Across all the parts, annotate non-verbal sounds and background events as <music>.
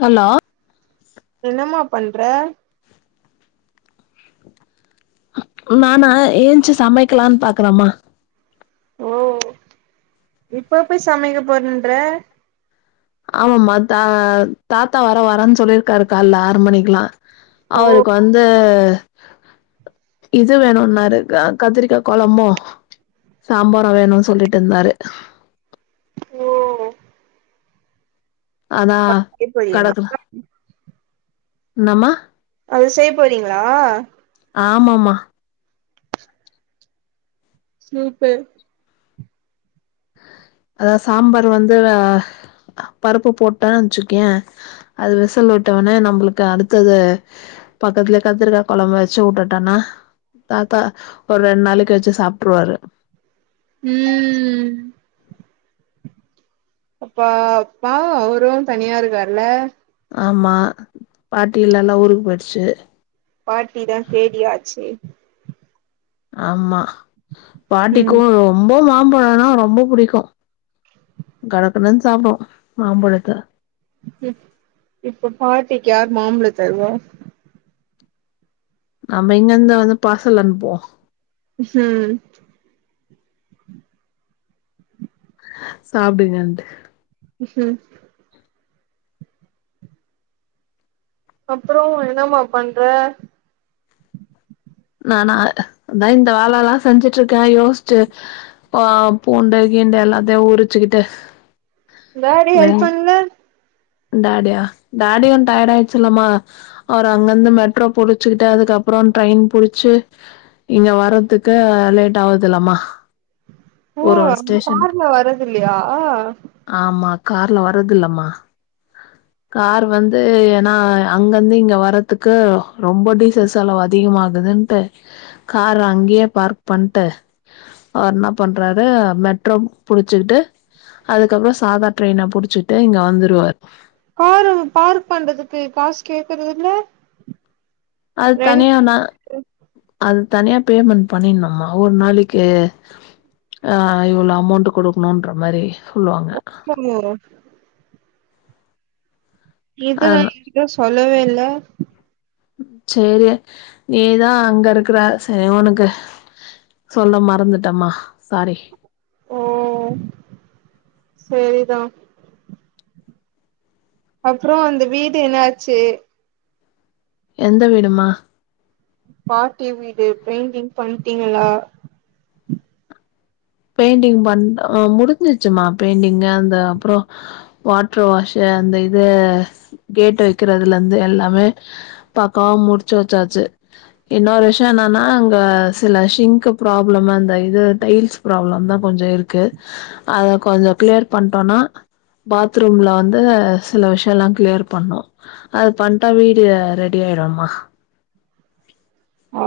hello என்னம்மா பண்ற மானா ஏன்ச்சு சமைக்லான் பாக்குறமா ஓ இப்ப போய் சமைக்க போறன்ற ஆமமா த தாத்தா வேர வரேன் சொல்லிர்க்காரு கால்ல ஆறு மணிக்லா ஓ அவுருக் வந்து இது வேணுன்னாரு க கத்துரிக்கா கொழம்பு சாம்பாரு வேணு சொல்லிட் இர்ந்தாரு ஓ அதா செய்ய போறீங்களா கடக்குல இன்னமா அது செய் போறீங்ளா ஆமமா சூப்பே அதாவ் சாம்பார் வந்து வ பருப்பு போட்ட வச்சுக்யே அது விசல் உட்டவனே நம்ப்ளுக்கு அடுத்தது பக்கத்லே கத்துருக்கா கொழம்ப வச்சு உட்டுட்டனா தாத்தா ஒரு ரெண் நாளக்கு வெச்சு சாப்ட்ருவாரு ம் அப்பா அப்பா அவரு தனியா இருக்கார்ல ஆமா பாட்டி இல்லல ஊருக் போயிற்ச்சு பாட்டிதா கேடி ஆச்சே ஆம்மா பாட்டிக்கோ ம் ம்போ மாம்பழம்னா ரொம்ப புடிக்கு கடக்கடன் சாப்டு மாம்பழத்த இப்ப பாட்டிக் யார் மாம்ப்ழ தருவா நம்ப இங்கந்து வந்து பாசல் அன்ப்புவோ ம் சாப்டுங்கன்ட்டு ம் அப்றோ என்னம்மா பண்ற நானா அதா இந்த வேலல்லா செஞ்சிட்டுருக்கே யோசிச்சு ஒ பூண்டு கிண்டு எல்லாதயு அதே ஊரிச்சிக்கிட்டு டாடி ஹெல்ப் பண்ல டாடியா டாடியு டயர்ட ஆயிடுச்சுல்ல மா அவர் அங்கிருந்து மெட்ரோ புடிச்சிட்டு அதுக்கப்புறோ ட்ரெயின் புடிச்சு ச இங்க வர்துக்கு லேட் ஆகுதுலமா ஓ கார்ல வர்ரதுல்லயா ஆமா கார்ல வர்ரதுல்லமா கார் வந்து ஏன்னா அங்கருந்து இங்க வரதுக்கு ரொம்ப டீசல்ஸ் செலவு அதிகமாகுது கார் அங்கேயே பார்க் பண்ட்டு அவர் என்ன பண்றாரு மெட்ரோ புடிச்சுக்கிட்டு அதுக்கப்றோ சாதா ட்ரெயின புடிச்சிட்டு இங்க வந்துருவாரு காரு பார்க் பண்றதுக்கு காசு கேக்குறதுல்ல அது தனியானா அது தனியா பேமெண்ட் பண்ணிணுமா ஒரு நாளைக்கு ஆ இவ்ளோ அமௌண்ட் குடுக்கணுன்ற மாரி சொல்லுவாங்க இதுலா அதனா ஏ கிட்ட சொல்லவே இல்ல சேரி நீதா அங்கருக்குற சேரி உனக்கு சொல்ல மறந்துட்டேமா சாரி ஓ சேரிதா அப்றோ அந்த வீடு என்னாச்சு எந்த வீடுமா பாட்டி வீடு பெயிண்டிங் பண்ட்டீங்ளா பெயிண்டிங் பண்ட் முடிஞ்சுச்சுமா பெயிண்டிங்கு அந்த அப்றோ வாட்டர் வாஷு அந்த இது கேட்டு வைக்றதுலருந்து எல்லாமே பக்காவா முடிச்சு‌ வச்சாச்சு இன்னொரு விஷயோ என்னனா அங்க சில ஷிங்க் ப்ராப்ளமு அ இந்த இது டைல்ஸ் ப்ராப்ளம்தா கொஞ்சோ இருக்கு அத கொஞ்சோ க்ளியர் பண்டோனா பாத்ரூம்ல வந்து சில விஷயோலா க்ளியர் பண்ணோ அது பண்ட்டா வீடு அ ரெடி ஆய்டுமா ஓ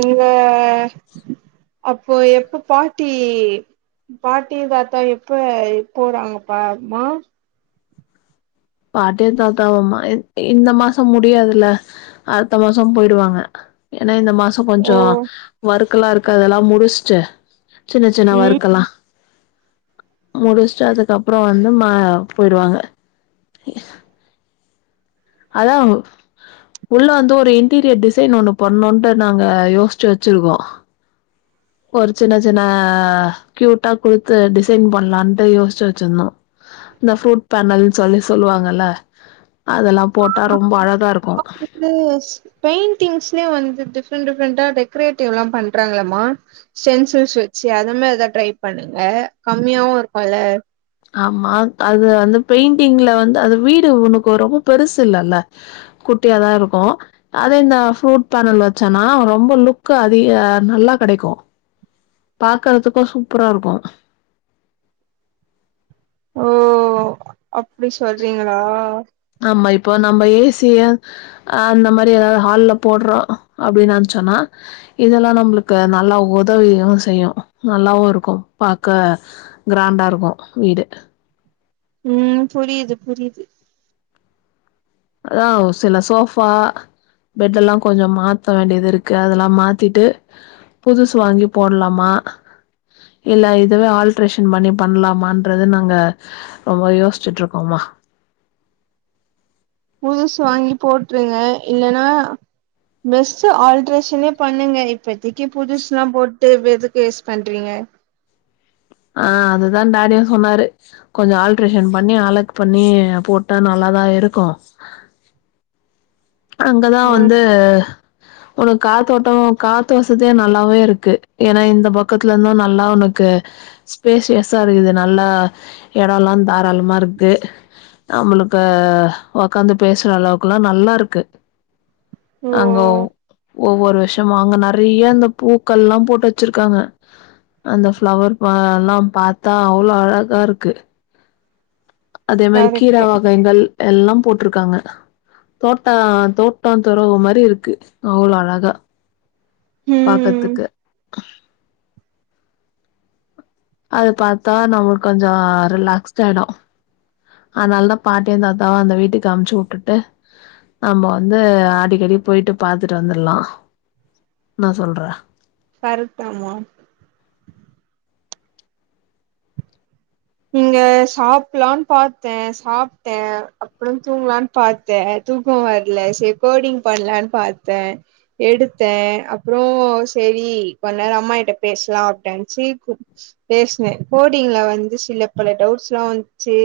இங்க அப்போ எப்போ பாட்டி பாட்டி தாத்தா எப்ப எப் போறாங்கப்பா மாம் பாட்டியு தாத்தாவும்மா இந்த மாசோ முடியாதுல அடுத்த மாசோ போய்டுவாங்க ஏனா இந்த மாசோ ஓ கொஞ்சோ ஒர்க்கல்லாருக்கு அதெல்லா முடிச்ஸ்ட்டு சின்ன சின்ன ம் ஒர்க்கல்லா முடிஸ்ட்டு அதுக்கப்றோ வந்து மா போய்டுவாங்க அதா உள்ள வந்து ஒரு இன்டீரியர் டிசைன் ஒண்ணு பண்ணுன்ட்டு நாங்க யோஸ்ச்சு வச்சிருக்கோ ஒரு சின்ன சின்ன க்யூட்டா குடுத்து டிசைன் பண்ணலான்ட்டு யோசிச்சு வச்சிருந்தோ இந்த ஃப்ரூட் பண்ணதுன் சொல்லி சொல்லுவாங்கல்ல அதெல்லா போட்டா ரொம்ப அழகா இருக் கோ நீயூஸ் பெயிண்டிங்ஸ்லே வந்து டிஃப்ரெண்ட் டிஃப்ரெண்டா டெக்கரேட்டிவ்ல்லா பண்றாங்களம்மா சென்சஸ் வெச்சு அத மாரி ஏதாத் ட்ரை பண்ணுங்க கம்மியாவு இருக்கோல்ல ஆமா கா அது வந்து பெயிண்டிங்ல வந்து அது வீடு உனக்கு ரொம்ப பெருசு இல்லல்ல குட்டியாதா இருக்கு அதே இந்த ஃப்ரூட் பேனல் வச்சேன்னா அவ ரொம்ப லுக் அதிக நல்லா கெடைக்கு பாக்கறதுக்கு சூப்பரா இருப்போ ஓ அப்புடி சொல்றீங்களா ஆமா இப்போ நம்ப ஏ சிய ஆ அந்த மாரி ஏதாவது ஹால்ல போட்றோ அப்புடின்னு அம்சோன்னா இதெல்லா நம்புளுக்கு நல்லா உதவியு செய்யு நல்லாவு இருக்கும் பாக்க கிராண்டா இருக்கும் வீடு ம் புரியுது புரியுது அதா சில சோஃபா பெட்டெல்லா கொஞ்ச மாத்த வேண்டியது இருக்கு அதெல்லா மாத்திட்டு புதுசு வாங்கி போட்லாமா இல்ல இதுவே ஆல்ட்ரேஷன் பண்ணி பண்லாமான்றது நாங்க ரொம்ப யோசிச்சுட்ருக்கோமா புதுசு வாங்கி போட்ருங்க இல்லன்னா பெஸ்ட்டு ஆல்ட்ரேஷனே பண்ணுங்க இப்பதிக்கி புதுசுலா போட்டு ப எதுக்கு வேஸ் பண்றீங்க ஆ அதுதா டேடியு சொன்னாரு கொஞ்ச ஆல்ட்ரேஷன் பண்ணி அழக் பண்ணி போட்டா நல்லாதா இருக்கு ஆ அங்கதா ம் வந்து உனக்கு காத்தோட்டோ காத்து வசதியு நல்லாவே இருக்கு ஏன்னா இந்த பக்கத்துல இருந்தூ நல்லா உனக் கு ஸ்பேசியஸா இருக்குது நல்லா எடோல்லா தாராளமா இருக்கு நம்முளுக்கு ஒக்காந்து பேசுற அளவுக்குல்லா நல்லா இருக்கு ஓ அங்க ஒவ்வொரு வருஷம அங்க நறைய இந்த பூக்கல்லா போட்டு வெச்சிருக்காங்க அந்த ஃப்ளவர் ப எல்லா பாத்தா அவ்ளோ அழகா இருக்கு உஹ <inaudible> அதே மாரி கீர வகைகள் எல்லா போட்ருக்காங்க டா தோட்டோ துறவு மாரி இருக்கு அவ்ளோ அழகா ம் பாக்கத்துக்கு அது பாத்தா நம்மளுக்கு கொஞ்சோ ரிலாக்ஸ்டா ஆயிடு அதனால தா பாட்டியு தாத்தாவு அந்த வீட்டுக்கு அமுச்சு உட்டுட்டு நம்போ வந்து அடிக்கடி போயிட்டு பாத்துட்டு வந்துர்லா னா சொல்றே கரெக்ட் தா மா இங்க சாப்புல்லான்னு பாத்தே சாப்ட்டே அப்புறோ தூங்குலான் பாத்தே தூக்கோ வர்ல செரி கோடிங் பண்லான் பாத்தே எடுத்தே அப்புறோ சேரி கொஞ்ச நேர அம்மா இட்ட பேசலா <unintelligible> பேசுனே கோடிங்ல வந்து சில பல டவுட்ஸ் ல்லா வந்ச்சி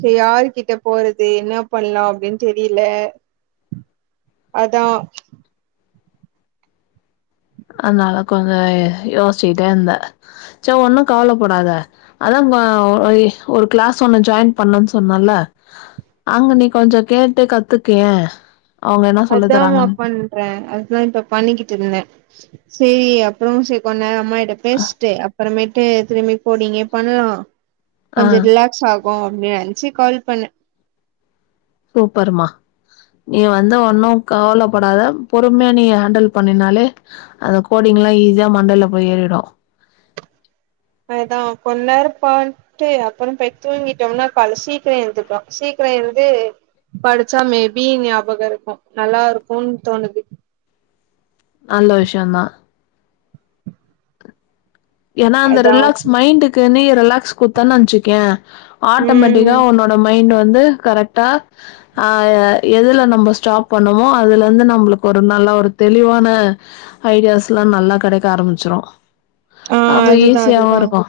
சரி யாரு கிட்ட போறது என்ன பண்லா அப்டின் தெரில அதா அதனால கொஞ்சோ யோசிச்சிட்டே இருந்தே சோ ஒண்ணு கவலப்படாத அதா ம்மா ஒரு ஒரு கிளாஸ் ஒண்ணு ஜாயின் பண்ணுன்சொன்னல்ல அங்க நீ கொஞ்ச கேட்டு கத்துக்கயே அவுங்க என்ன சொல்லி தராங்கன் ன் அதுதா இப்ப பண்ணிக்கிட்டு ருந்தே சரி அப்றோ செரி கொன் நேரோ அம்மாகிட்ட பேஸ்ட்டு அப்புறமேட்டு திரும்பி கோடிங்கே பண்லா ஆ கொஞ்சோ ரிலாக் சாகு அப்டி நெனச்சி கால் பண்ணெ சூப்பர்மா நீ வந்து ஒன்னு கவலப்படாத பொறுமயா நீ ஹேண்டில் பண்ணினாலே அந்த கோடிங் எல்லா ஈஸியா மண்டல்ல போய் ஏறிடு அதா கொஞ் நேரொ பாரு ட்டு அப்புறோ போய் தூங்கிட்டோம்னா கால சீக்ரொ எழுந்துட்டோ சீக்ரொ எழுந்து படிச்சா மேபி பி ஞாபக இருக்கு நல்லா இருக்குன்னு தோணுது நல்ல விஷ்யோந்தா ஏன்னா அந்த அதா ரிலாக்ஸ் மைண்டுக்கு நீ ரிலாக்ஸ் குத்தனு வச்சுக்கோயே ஆட்டோமேட்டிக்கா ம் உன்ன மைண்ட் வந்து கரெட்டா ஆ எதுல நம்ம ஸ்டாப் பண்ணோமோ அதுல இருந்து நம்மளுக்கு ஒரு நல்ல ஒரு தெளிவான ஐடியாஸ்ல்லா நல்லா கெடைக்க ஆரம்பிச்சிரு ஆ அப்போ அதுதா ஈஸியாவு அதுதா இருக்கு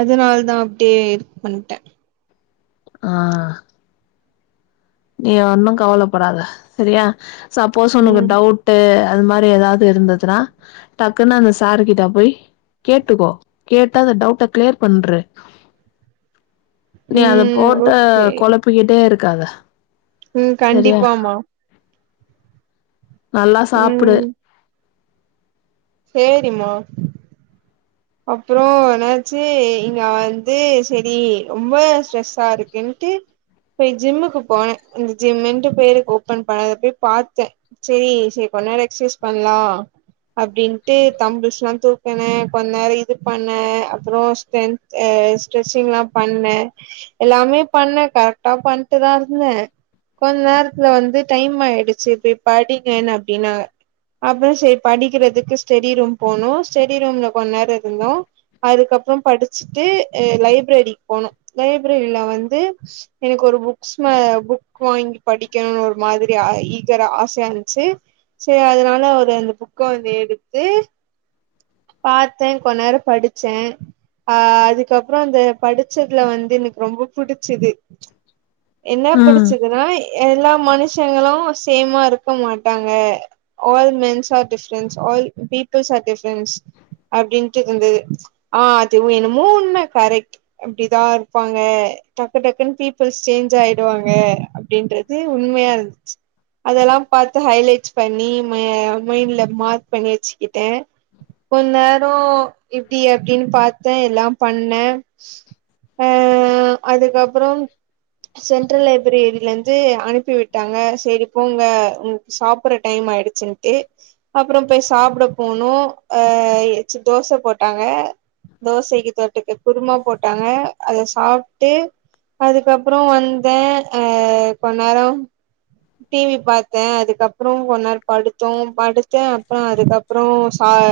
அதனால தா அப்டியே இது பண்ட்ட ஆ நீ ஒன்னு கவலப்படாத சரியா சப்போஸ் உனக்கு ம் டவுட் ட்டு அது மாரி ஏதாவது இருந்ததுன்னா டக்குன்னு அந்த சார் கிட்ட போய் கேட்டுக்கோ கேட்டு அந்த டவுட்ட கிளியர் பண்ரு நீ அத ம் போட்டு ஓகே கொலப்பிக்கிட்டே இருக்காத ம் சரியா கண்டிப்பாமா நல்லா சாப்புடு ம் சேரிம்மா அப்பொறோ என்னாச்சு இங்க வந்து செரி ரொம்ப ஸ்ட்ரெஸ்ஸா இருக்குன்ட்டு போய் ஜிம்முக்கு போன இந்த ஜிம்முன்டு பேருக்கு ஓப்பன் பண்ணத போய் பாத்த செரி சரி கொன்நேரோ எக்சைஸ் பண்லா அப்டின்ட்டு தம்புள்ஸ்ல்லா தூக்குன ந இது பண்ண அப்றோ ஸ்டென் ஸ்ட்ரெச்சிங்ல்லா பண்ண எல்லாமே பண்ண கரெக்டா பண்ட்டுதா இருந்த கொஞ் நேரத்துல வந்து டைம் ஆயிடுச்சு போய் படிங்கனாங் அப்டின்னாங்க அப்றோ செரி படிக்கிறதுக்கு ஸ்டடி ரூம் போனோ ஸ்டடி ரூம்ல கொன் நேரோ இருந்தோ அதுக்கப்றோ படிச்சுட்டு அ லைப்ரரிக் போனோ லைப்ரரில வந்து எனக்கு ஒரு புக்ஸ ம புக் வாங்கி படிக்கணுனு ஒரு மாதிரி ஈகர ஆசயாந்ச்சு செரி அதனால ஒரு அந்த புக்க வந்து எடுத்து பாத்தே கொன்நேரோ படிச்சே அ அதுக்கப்றோ அந்த படிச்சதுல வந்து எனக்கு ரொம்ப புடிச்சது என்ன ம் புடிச்சதுன்னா எல்லா மனுஷங்களு சேமா இருக்க மாட்டாங்க all mens are difference peoples are difference அப்டின்ட்டு இருந்தது ஆ அதுவு என்னமோ உண்ம கரெட் அப்டிதா ருபாங்க டக்கு டக்குன்னு பீப்பிள்ஸ் சேஞ்ச் ஆயிடுவாங்க அப்டின்றது உண்மயா ருந்துச்சு அதெல்லா பாத்து ஹைலைட்ஸ் பண்ணி மைண்ட்ல மார்க் பண்ணி வச்சுக்கிட்டே கொன் நேரோ இப்டி அப்டின் பாத்தே எல்லா பண்ணே ஆ அதுக்கப்றோ சென்ட்ரல் லைப்ரெரில இருந்து அனுப்பி விட்டாங்க செரி போங்க சாப்ட்ற டைம் ஆயிடுச்சுன்ட்டு அப்புறோ போய் சாப்ட போனோ அ எச் தோச போட்டாங்க தோசக்கீ தொட்டுக்க குருமா போட்டாங்க அத சாப்ட்டு அதுக்கப்றோ வந்தே அ கொன் நேரோ டிவி பாத்தே அதுகப்றோ கொன்னெரு படுத் த்தோ படுத்தே அப்றோ அதுக்கப்புறோ சாய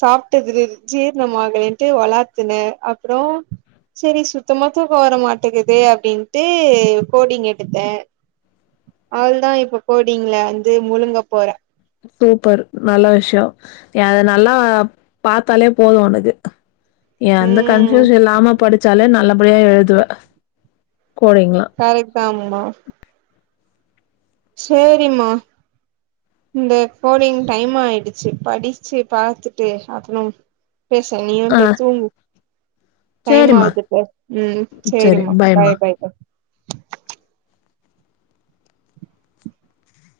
சாப்ட்டது ஜீர்ணமாகலேன்ட்டு ஒளாத்துனே அப்றோ சேரி சுத்தமா தூக்கோ வர மாட்டேங்குது அப்டின்ட்டு கோடிங் எடுத்தே அவள் தான் இப்ப கோடிங்கள வந்து முழுங்க போறே சூப்பர் நல்ல விஷ்யோ நீ அத நல்லா பாத்தாலே போதும் ஒனக்கு நீ அந்த ம் கன்ஃபியூஷன் இல்லாம படுச்சாலே நல்லபடியா எழுதுவ கோடிங்ளா தயிர் தாம்மா சேரிம்மா இந்தே கோடிங் டைம் ஆயிடுச்சு படிச்சு பாத்துட்டு அப்றம் பேச நீயும் ஆ போய் தூங்கு டைம் சேரிம்மா ஆகுதுப்ல ம் சேரி சேரிம்மா பாய்மா பாய் பாய்